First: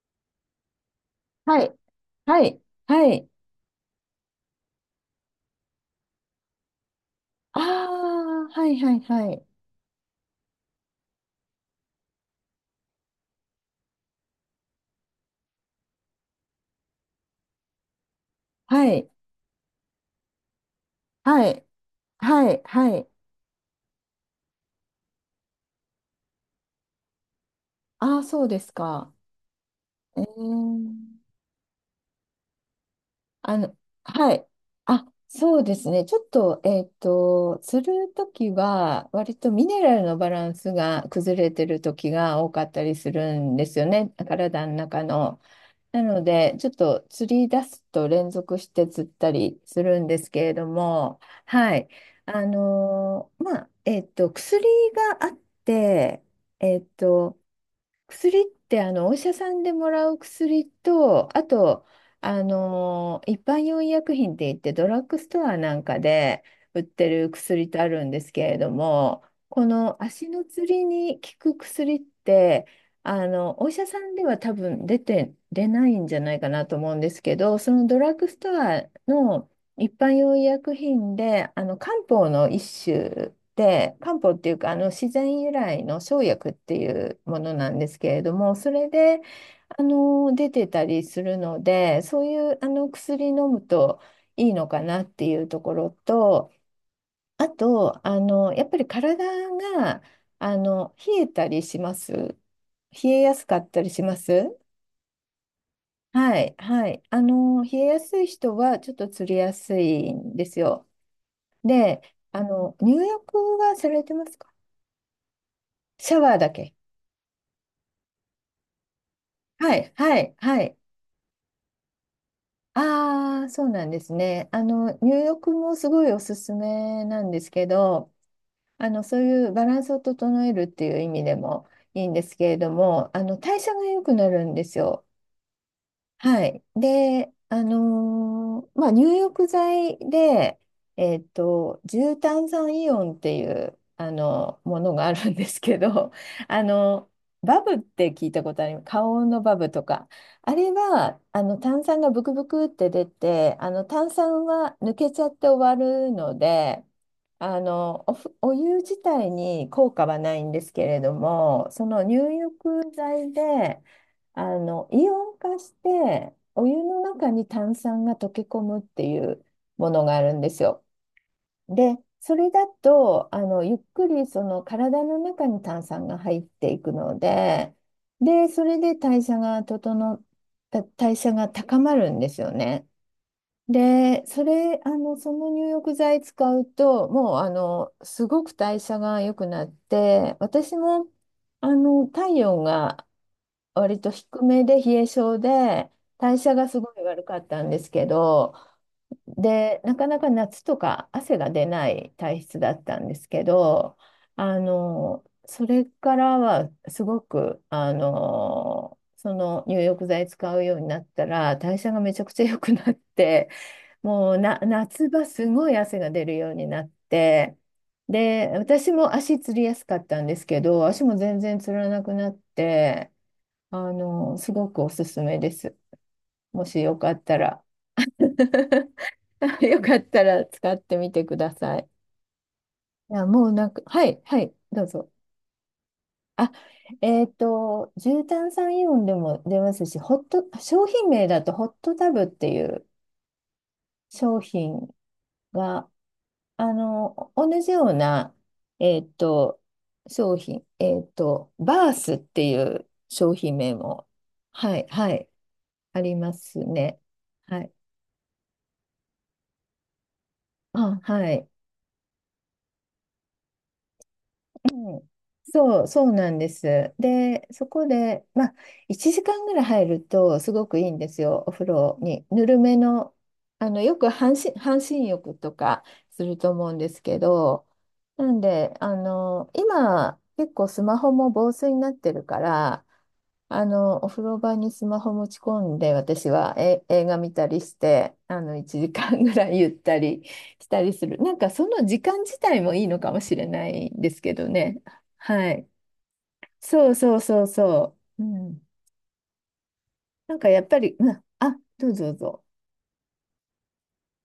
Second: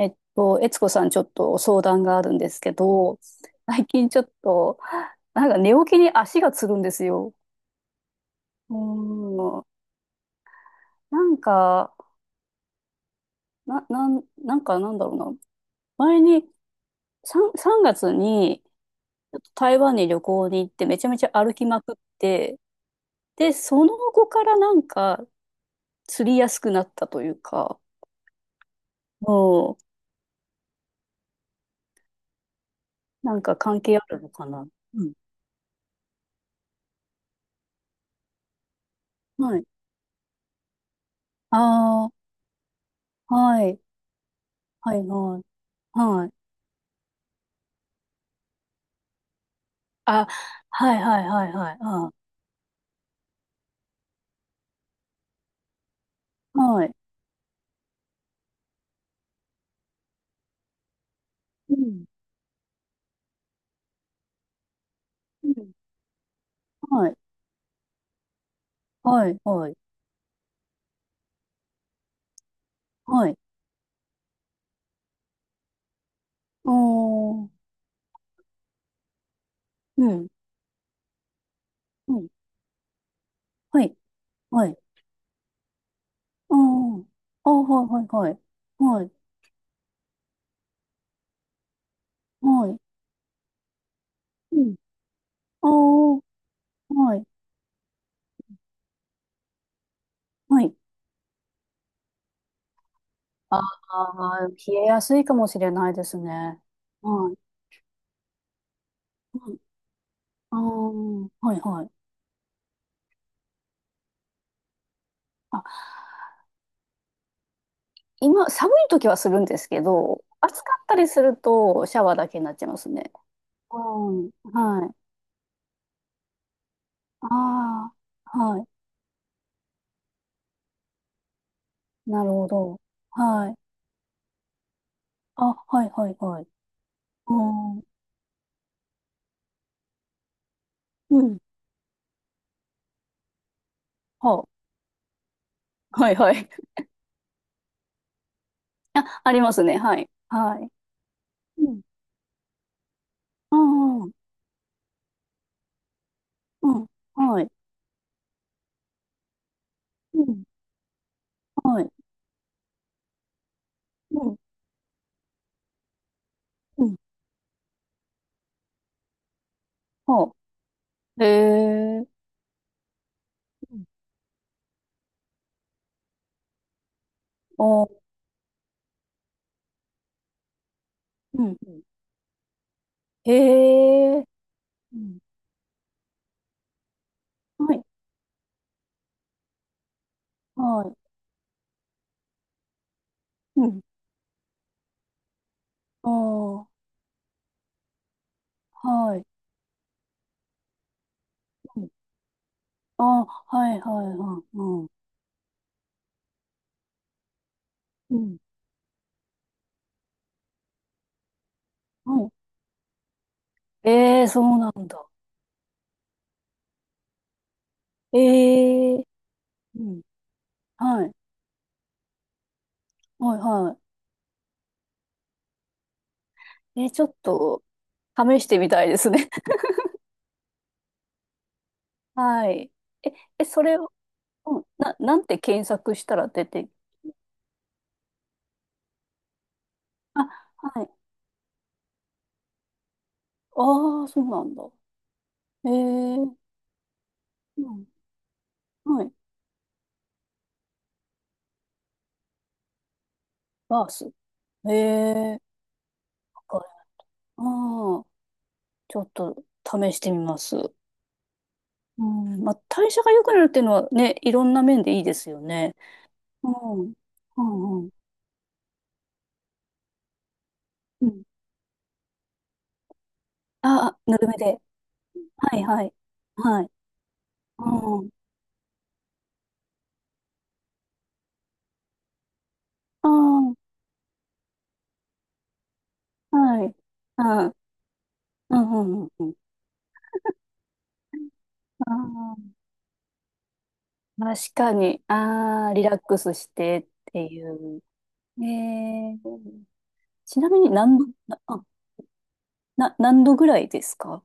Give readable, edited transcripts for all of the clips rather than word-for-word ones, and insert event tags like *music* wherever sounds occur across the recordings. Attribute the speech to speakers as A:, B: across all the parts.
A: 悦子さん、ちょっと
B: はい。
A: 相談があるん
B: は
A: で
B: い。
A: すけ
B: は
A: ど、
B: い。
A: 最近ちょっと、なんか寝起きに足がつるんですよ。
B: ああ、は
A: う
B: いはいはい。
A: ーん、なんか、なんかなんだろうな。前に、3月に、
B: はい。
A: ちょっと台湾に旅行に行って、めちゃめちゃ
B: は
A: 歩き
B: い。
A: まくっ
B: は
A: て、
B: い。はい。
A: で、その後からなんか、釣りやすくなったというか、
B: ああ、そうですか。
A: も
B: えー、
A: なん
B: あ
A: か
B: の、
A: 関係あるの
B: はい。
A: かな。う
B: あ、
A: ん。
B: そうですね。ちょっと、するときは、割と
A: はい。
B: ミネラルのバランスが崩れてるとき
A: あ
B: が多かったりす
A: あ、
B: るん
A: は
B: です
A: い、
B: よね。体の
A: は
B: 中
A: い、は
B: の。
A: い、
B: なので、ちょっと釣り出すと連続して釣ったりするんで
A: あ、
B: すけれど
A: はい
B: も、
A: はいはいは
B: は
A: い。
B: い。
A: あ、
B: 薬があって、えっ
A: はい。
B: と、薬って、あのお医者さんでもらう薬と、あ
A: う
B: と、
A: ん。
B: あの一般用医薬品って言って、ドラッグスト
A: う
B: ア
A: ん。
B: なんかで売って
A: はい。
B: る薬とあるんですけれども、
A: はい。
B: こ
A: はい。
B: の足のつりに効く薬って、あ
A: はい。
B: のお医者さんでは多分出ないんじゃないかなと思うんですけ
A: お
B: ど、
A: ー。
B: そのドラッグストアの一
A: う
B: 般
A: ん。
B: 用医薬品で、あの漢
A: うん。
B: 方の一種
A: は
B: で、
A: い。
B: 漢方っていう
A: は
B: か、あ
A: い。
B: の自然由来の生薬ってい
A: おー。
B: うも
A: あ、
B: のなん
A: はい
B: です
A: はい
B: けれ
A: は
B: ど
A: い。
B: も、それ
A: はい。
B: で、出てたりするので、そういう
A: はい。
B: 薬飲むといい
A: う
B: の
A: ん。
B: かなっていうところ
A: おー。
B: と、
A: はい。
B: あと、あのやっぱり体があ
A: はい。
B: の冷えたりします。冷えやすか
A: あ
B: ったりしま
A: あ、
B: す。
A: 冷えやすいかもしれないです
B: はい、
A: ね。
B: はい。あ
A: はい。
B: の冷えやすい人はちょっとつりや
A: うん。
B: すいんで
A: あ
B: すよ。
A: ー。はいはい。
B: で、あの、入浴はされてますか？
A: あ、
B: シャワーだけ。
A: 今、寒い時はするんです
B: は
A: け
B: い、は
A: ど、
B: い、は
A: 暑か
B: い。
A: ったりするとシャワーだけになっちゃいますね。
B: ああ、そう
A: う
B: なんです
A: ん。
B: ね。あ
A: は
B: の、
A: い。
B: 入浴もすごいおすすめなんですけ
A: あ
B: ど、
A: あ、はい。
B: あの、そういうバランスを整えるっていう意味でもいいんで
A: なる
B: す
A: ほ
B: けれど
A: ど。
B: も、あの、
A: はい。
B: 代謝が良くなるんですよ。
A: あ、はい、はい、は
B: は
A: い。
B: い。で、
A: うん。
B: 入浴剤で、
A: うん。
B: 重炭酸イオンっていう、あ
A: は
B: の、ものがあるんですけ
A: あ、は
B: ど、
A: い、は
B: *laughs*
A: い。
B: あ
A: *laughs*
B: の、バブって聞いたことあります？
A: あ、
B: 花王
A: あり
B: の
A: ま
B: バ
A: す
B: ブ
A: ね。
B: と
A: は
B: か。
A: い。
B: あ
A: はい。
B: れは、あの、
A: うん。
B: 炭酸がブクブクって出て、
A: あ
B: あの、炭
A: あ
B: 酸は抜けちゃって終わるの
A: う
B: で、
A: ん、はい。
B: あの、お湯自体に効果は
A: う
B: ない
A: ん。
B: んですけれども、
A: は
B: そ
A: い。
B: の入浴剤で、
A: うん。
B: あの、イオン化して、お湯
A: うん。
B: の中に炭酸が溶け込むっていうものがあ
A: は
B: るんですよ。
A: あ。へ
B: で、
A: え。
B: それだと、あの、ゆ
A: う
B: っ
A: ん。
B: くりその体の中に炭酸が入っていくので、
A: ああ、
B: で、それで代謝
A: うん。
B: が
A: う
B: 高
A: ん
B: まるんですよね。
A: へ
B: で、
A: え。
B: それ、あ
A: う
B: の、
A: ん。
B: その入浴剤使うと、もう、あ
A: はい。
B: の、すごく代謝が良くなって、私
A: はい。
B: も、あの、体温が
A: うん。
B: 割と低めで冷え性で、
A: あ
B: 代謝
A: あ、
B: がすごい悪かったんですけど、
A: はい。
B: でなかなか夏とか汗が出
A: う
B: な
A: ん。
B: い体質だった
A: あ
B: んで
A: あ、
B: すけ
A: はい、
B: ど、
A: はい、はい。
B: あ
A: うん。
B: のそれからはすごく、あ
A: うん。
B: のその入浴剤使うようになったら代謝がめ
A: は
B: ちゃく
A: い。
B: ちゃ良くなって、
A: ええ、
B: もう
A: そう
B: な
A: なんだ。
B: 夏場すごい汗が出るようになって。で、私
A: ええ。
B: も足つりや
A: う
B: すか
A: ん。
B: ったんですけど、足
A: はい。
B: も全然つらなくなって、
A: はいは
B: あの、すごくおすすめです。もし
A: い。え、
B: よ
A: ちょ
B: か
A: っ
B: った
A: と、
B: ら、
A: 試し
B: *laughs*
A: てみたいですね。*laughs*
B: よかったら使ってみてください。
A: はい。え、
B: いや、もう
A: そ
B: なん
A: れ
B: か、
A: を、
B: はい、はい、どうぞ。
A: なんて検索したら出
B: あ、
A: て、
B: 重炭酸イオンでも出ますし、ホ
A: あ、
B: ット、
A: は
B: 商
A: い。
B: 品名だとホットタブっていう
A: ああ、そう
B: 商
A: なんだ。
B: 品
A: え
B: が、
A: ー、
B: あの、同
A: う
B: じよ
A: ん、
B: うな、え
A: は
B: っ
A: い。
B: と、商品、バースっていう商品名
A: バー
B: も、
A: ス。え
B: はい、はい、
A: えー、
B: ありま
A: わか
B: す
A: る。
B: ね。
A: あ
B: はい。
A: あ、ちょっと試してみます。
B: あ、はい。
A: うん、まあ、代謝が良くなるっていうのはね、いろんな
B: う
A: 面でいい
B: ん、
A: ですよね。
B: そう、そうなんで
A: うん、
B: す。
A: う
B: で、そ
A: ん、う
B: こ
A: ん。
B: で、まあ、1時間ぐらい入るとすごくいいん
A: う
B: です
A: ん
B: よ、お風呂に。ぬるめの、あの、
A: あ
B: よ
A: あ、
B: く
A: ぬる
B: 半
A: め
B: 身、
A: で。
B: 半身浴と
A: はい、は
B: か
A: い。
B: すると
A: は
B: 思
A: い。
B: うんですけど、
A: うん。
B: なんで、あの、今、結構スマホも防水になってるから、
A: ああ、
B: あの、お風呂場にスマホ持ち込んで、私は
A: はい。
B: 映画見た
A: あー、
B: りして、あの、
A: うん
B: 1
A: うんうん
B: 時間
A: う
B: ぐ
A: ん。
B: らいゆったりしたりする。なんかその
A: あ
B: 時間自体もいいのかもしれないです
A: あ、
B: けど
A: 確か
B: ね。
A: に。
B: はい。
A: ああ、リラックスしてっ
B: そうそう
A: て
B: そ
A: い
B: う
A: う。
B: そう。う
A: え
B: ん。
A: え
B: なん
A: ち
B: か
A: な
B: や
A: み
B: っ
A: に
B: ぱり、
A: 何
B: う
A: 度、
B: ん、
A: な、
B: あ、
A: あ、
B: どうぞどうぞ。
A: な、何度ぐらいですか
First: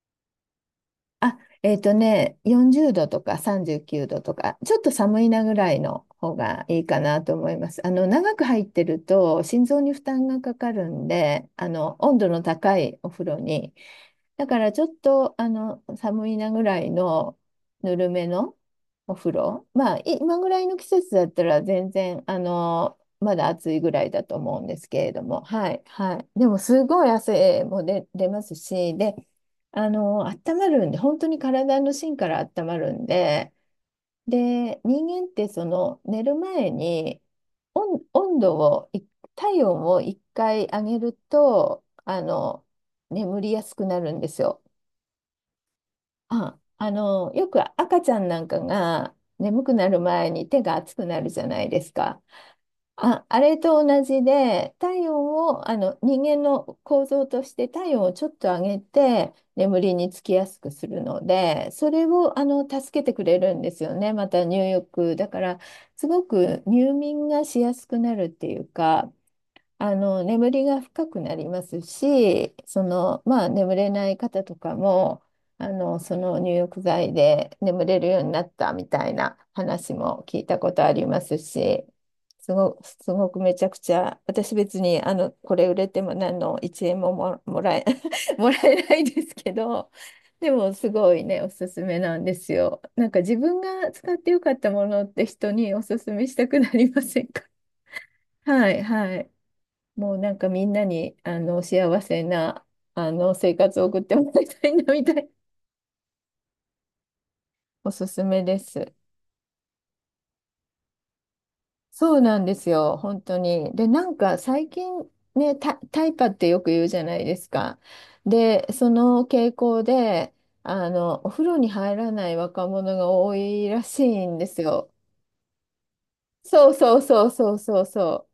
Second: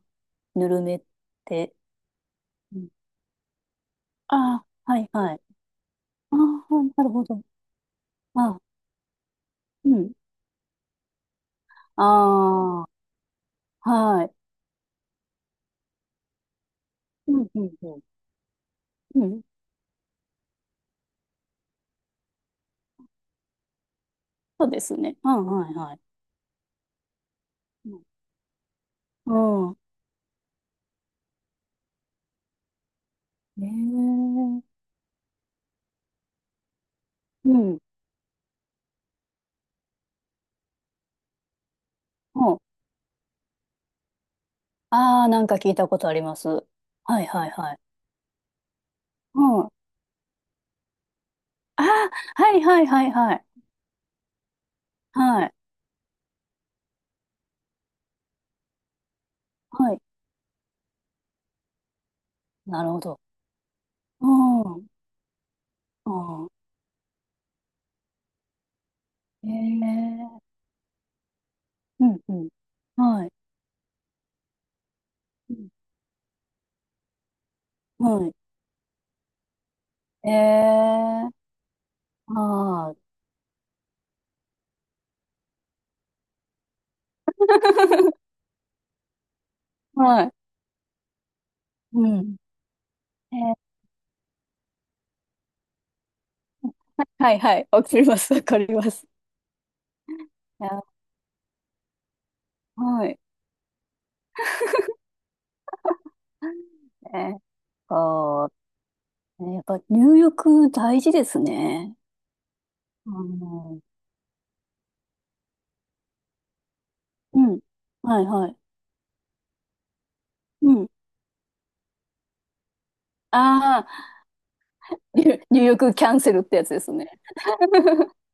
A: ぬるめっ
B: あ、
A: て。
B: えっとね、
A: う
B: 40
A: ん
B: 度とか39度と
A: あ
B: か、ちょっと
A: あ、はい
B: 寒い
A: はい。
B: なぐらいの方
A: ああ、
B: がいいか
A: なる
B: な
A: ほ
B: と
A: ど。
B: 思います。あの、長く
A: あ、
B: 入ってると心臓
A: う
B: に負
A: ん。
B: 担がかかるんで、あの、温度の高
A: ああ、
B: いお風呂に。
A: はい。
B: だからちょっと、あの、寒いなぐらい
A: う
B: の
A: んうん
B: ぬ
A: うん。
B: るめのお
A: う
B: 風
A: ん。
B: 呂。まあ、今ぐらいの季節だったら全然、あの、まだ暑いぐらいだと思うん
A: そう
B: で
A: で
B: す
A: す
B: けれ
A: ね。
B: ど
A: あ、
B: も、
A: は
B: は
A: い
B: い、
A: はい。
B: はい。でもすごい汗も
A: うん。
B: 出ますし、で、
A: うん
B: あの、温まるんで、本当に体の芯から温まるんで、
A: ええ
B: で、人間ってその寝る前に
A: うん。
B: 温度をい、体温を一回上げると、あの、眠りやすくなるんですよ。
A: ああー、なんか聞いたことあります。
B: あ、あ
A: はい
B: の、よ
A: はい
B: く
A: はい。
B: 赤ちゃんなんかが
A: う
B: 眠
A: ん。あ
B: くなる前に手が熱くなるじゃないで
A: あ、
B: すか。
A: はいはいはい
B: あ、
A: は
B: あ
A: い。
B: れと同じで、体
A: は
B: 温
A: い。
B: を、あの、人間の構造として体温をちょっと上げて、眠
A: は
B: り
A: い。
B: につきやすくするので、それを、あの、
A: なる
B: 助
A: ほ
B: けて
A: ど。
B: くれるんですよね。
A: う
B: また入
A: ん。
B: 浴。だから、す
A: う
B: ご
A: ん。
B: く入眠がしやすくなるっていうか、あの
A: ええ
B: 眠りが深くなります
A: うん、うん。
B: し、その
A: はい。
B: まあ、眠れない方とかも、
A: う
B: あ
A: ん
B: のその入浴剤で眠れるよう
A: は
B: に
A: い。
B: なったみたいな話も
A: え
B: 聞いたことあります
A: え
B: し、
A: ああ。
B: すごくめちゃくちゃ、私別にあのこれ売れても何の1円もも、もらえ、
A: *laughs*
B: *laughs* もらえないですけど、
A: はい。
B: でもすごいね、おすすめ
A: う
B: なんで
A: ん。
B: すよ。なんか自
A: ええ
B: 分が使ってよかったものって人におすすめしたくなりま
A: *laughs*
B: せん
A: はい
B: か？
A: はい。わかります。わ
B: *laughs*
A: か
B: は
A: り
B: い
A: ます。
B: はい。もうなんか
A: い
B: みん
A: や
B: なにあの幸せな
A: は
B: あ
A: い。
B: の生活を送ってもらいたいなみたい、
A: えー、
B: おすすめです。
A: ねやっぱ入浴大事ですね。
B: そうなんですよ、
A: あ
B: 本当に。
A: の、
B: で、なんか最近ね、タイパってよく言うじゃないで
A: う
B: す
A: ん。
B: か。
A: はいはい。
B: で、その傾向で、
A: う
B: あ
A: ん。
B: の、お風呂に入らない若者が多いら
A: ああ、
B: しいんですよ。
A: 入入浴キャンセルってや
B: そ
A: つ
B: う
A: です
B: そう
A: ね。
B: そうそうそうそ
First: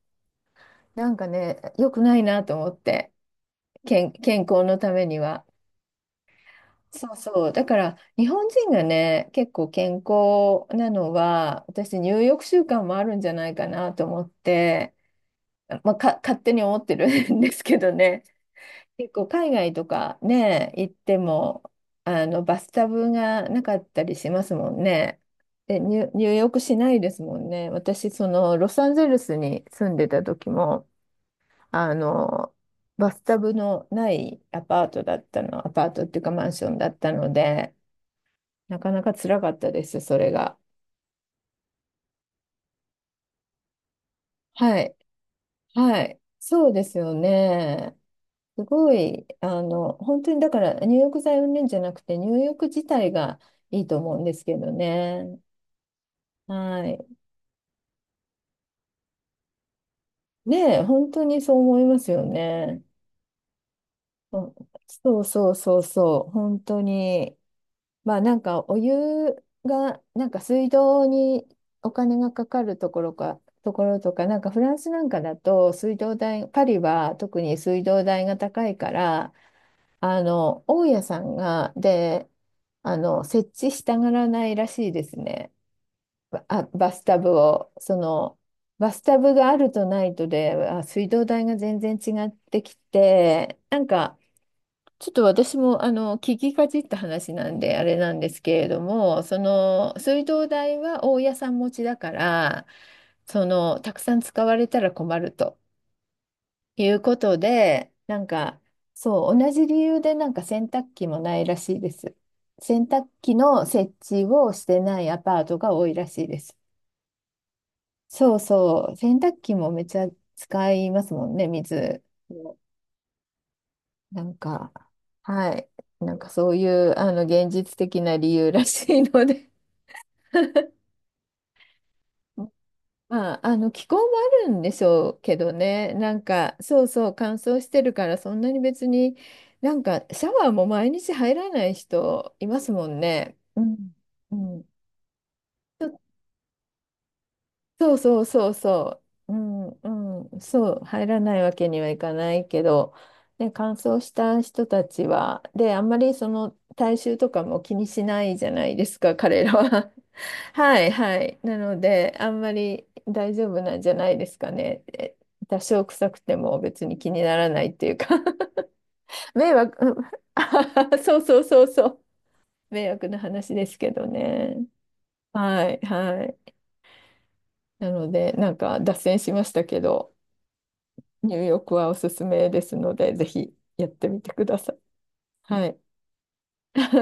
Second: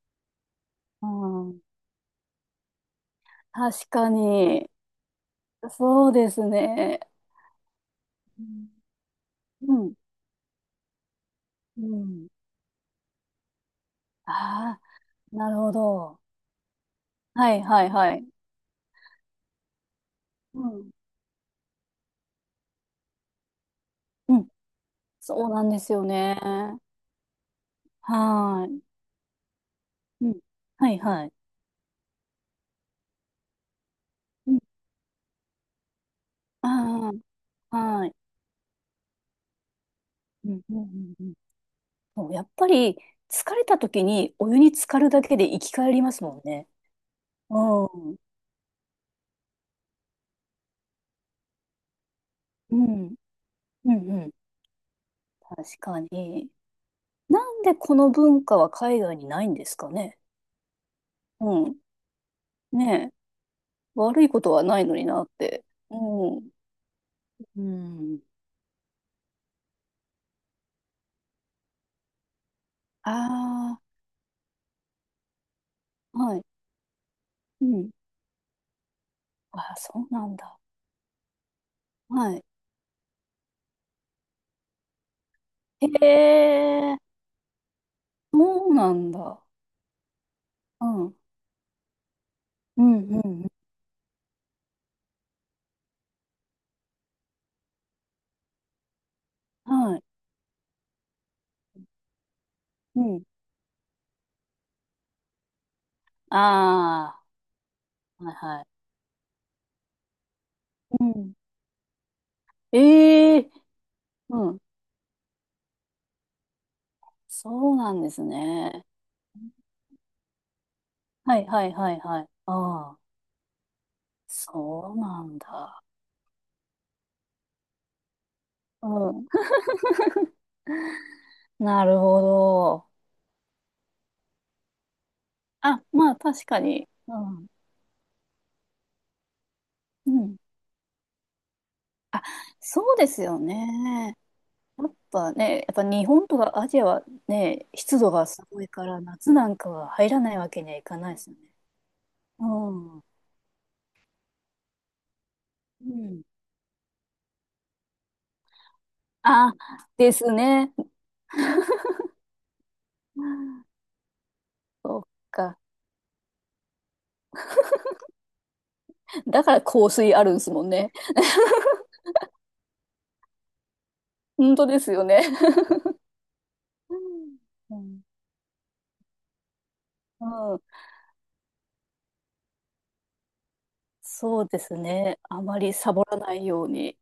B: う。なんかね、良くないなと思って、
A: 確か
B: 健康
A: に。
B: のためには。
A: そうですね。
B: そうそう。だから、日本人がね、結構
A: うん、うん。
B: 健康なのは、私、入浴習慣もあるんじゃないかなと思っ
A: ああ、
B: て、
A: なるほ
B: まあ、
A: ど。
B: 勝手に思ってる *laughs* んで
A: はい、
B: すけ
A: はい、
B: ど
A: は
B: ね、
A: い。
B: 結構海外とか
A: う
B: ね、
A: ん。
B: 行っても、あの、バスタブがなかったりし
A: う
B: ま
A: ん。
B: すもんね。
A: そうなん
B: で、
A: ですよ
B: 入
A: ね。
B: 浴し
A: は
B: ないですもんね。私、その、
A: ー
B: ロ
A: い。
B: サンゼルスに住んでた
A: うん。
B: 時も、
A: はい、はい。
B: あの、バスタブのない
A: うん。
B: アパートだったの、アパートっていうかマンションだった
A: あ
B: ので、
A: あ、はい。
B: なかなか辛かったです、それ
A: う
B: が。
A: ん、うん、うんうん。そう、やっぱり、疲れた時にお湯に
B: は
A: 浸
B: い。
A: かるだけで生き返り
B: は
A: ま
B: い。
A: すもんね。
B: そうですよ
A: う
B: ね。
A: ん。
B: すごい、あの、本当にだから入浴剤云々じゃなくて、入浴
A: う
B: 自体
A: ん。
B: がいい
A: う
B: と
A: ん、
B: 思うん
A: うん。
B: ですけどね。
A: 確かに。
B: はい。
A: なんでこの文化は海外にないんですかね。
B: ねえ、本当にそう
A: う
B: 思
A: ん。
B: いますよね。
A: ね悪い
B: う
A: こと
B: ん、
A: はないのに
B: そ
A: な
B: う
A: っ
B: そう
A: て。
B: そうそう、
A: うん。
B: 本当に。
A: う
B: まあ、
A: ん。
B: なんかお湯がなんか水道にお金がかかるところかと
A: あ
B: ころとかなんかフランスなんかだと水道
A: あ、はい。
B: 代、パリは特に
A: う
B: 水
A: ん。
B: 道代が高いから、
A: ああ、そう
B: あ
A: なんだ。
B: の大家さんが、で
A: はい。
B: あの設置したがらないらしいですね、
A: へ
B: バ
A: え、
B: スタブを。その、
A: そう
B: バ
A: な
B: ス
A: ん
B: タブ
A: だ。
B: があるとないとで、あ、
A: う
B: 水
A: ん。
B: 道代が全然違ってき
A: うん、うん、うん。
B: て、なんかちょっと私もあの聞きかじった話なんであれなんですけれども、その
A: はい。
B: 水道代は大家さん持ちだから、
A: うん。
B: そのたくさん使われたら困るというこ
A: あ
B: とで、な
A: あ、
B: ん
A: はい、
B: か
A: はい。
B: そう同じ理由でなんか洗濯
A: う
B: 機も
A: ん。
B: ないらしいです。洗濯機
A: ええ、
B: の設置
A: う
B: を
A: ん。
B: してないアパートが多いらしいです。
A: そうなんです
B: そう
A: ね。
B: そう、洗濯機もめっちゃ使いますもん
A: はい、
B: ね、
A: はい、はい、
B: 水。
A: はい。ああ、
B: なんか、
A: そうなん
B: はい。
A: だ。
B: なんかそういう、あの、現実的な理由らし
A: う
B: いの
A: ん。
B: で、
A: なるほど。
B: *laughs* まあ、あの気候もあるんでしょうけど
A: あ、
B: ね、
A: ま
B: な
A: あ、
B: ん
A: 確
B: か
A: か
B: そう、
A: に。
B: そ
A: う
B: う乾
A: ん。
B: 燥してるからそんなに別に、なんか
A: う
B: シャ
A: ん。
B: ワーも毎日入らない
A: あ、
B: 人いますも
A: そう
B: ん
A: です
B: ね。
A: よ
B: うん、
A: ね。
B: うん、
A: やっぱね、やっぱ日本とかアジアはね、
B: そう
A: 湿度
B: そう
A: がす
B: そう
A: ごいから、
B: そ
A: 夏
B: う。う
A: なん
B: ん
A: かは入らな
B: う
A: い
B: ん。
A: わけに
B: そ
A: は
B: う、
A: いか
B: 入
A: ないで
B: ら
A: すよ
B: ない
A: ね。
B: わけにはいかな
A: う
B: いけど、
A: ん。う
B: ね、乾燥した人たちは、で、あんまりそ
A: ん。
B: の体臭とかも気にしないじゃないですか、彼ら
A: あ、
B: は。
A: です
B: *laughs*
A: ね。
B: はいはい。なので、あんまり大丈夫なんじゃないですかね。
A: そっ
B: え、多
A: か。
B: 少臭くても別に気にならないっていうか、 *laughs* 迷
A: だから
B: 惑、
A: 香水
B: う
A: あるん
B: ん、
A: ですもんね。
B: *laughs* そうそうそうそう。迷惑な話ですけど
A: 本
B: ね。
A: 当ですよね。
B: はいはい。
A: うん。う
B: なので、なんか脱線しましたけど。
A: ん。
B: 入浴はおすすめですので、ぜひやってみて
A: そ
B: く
A: う
B: だ
A: で
B: さ
A: す
B: い。
A: ね。あま
B: は
A: り
B: い。
A: サボらないように。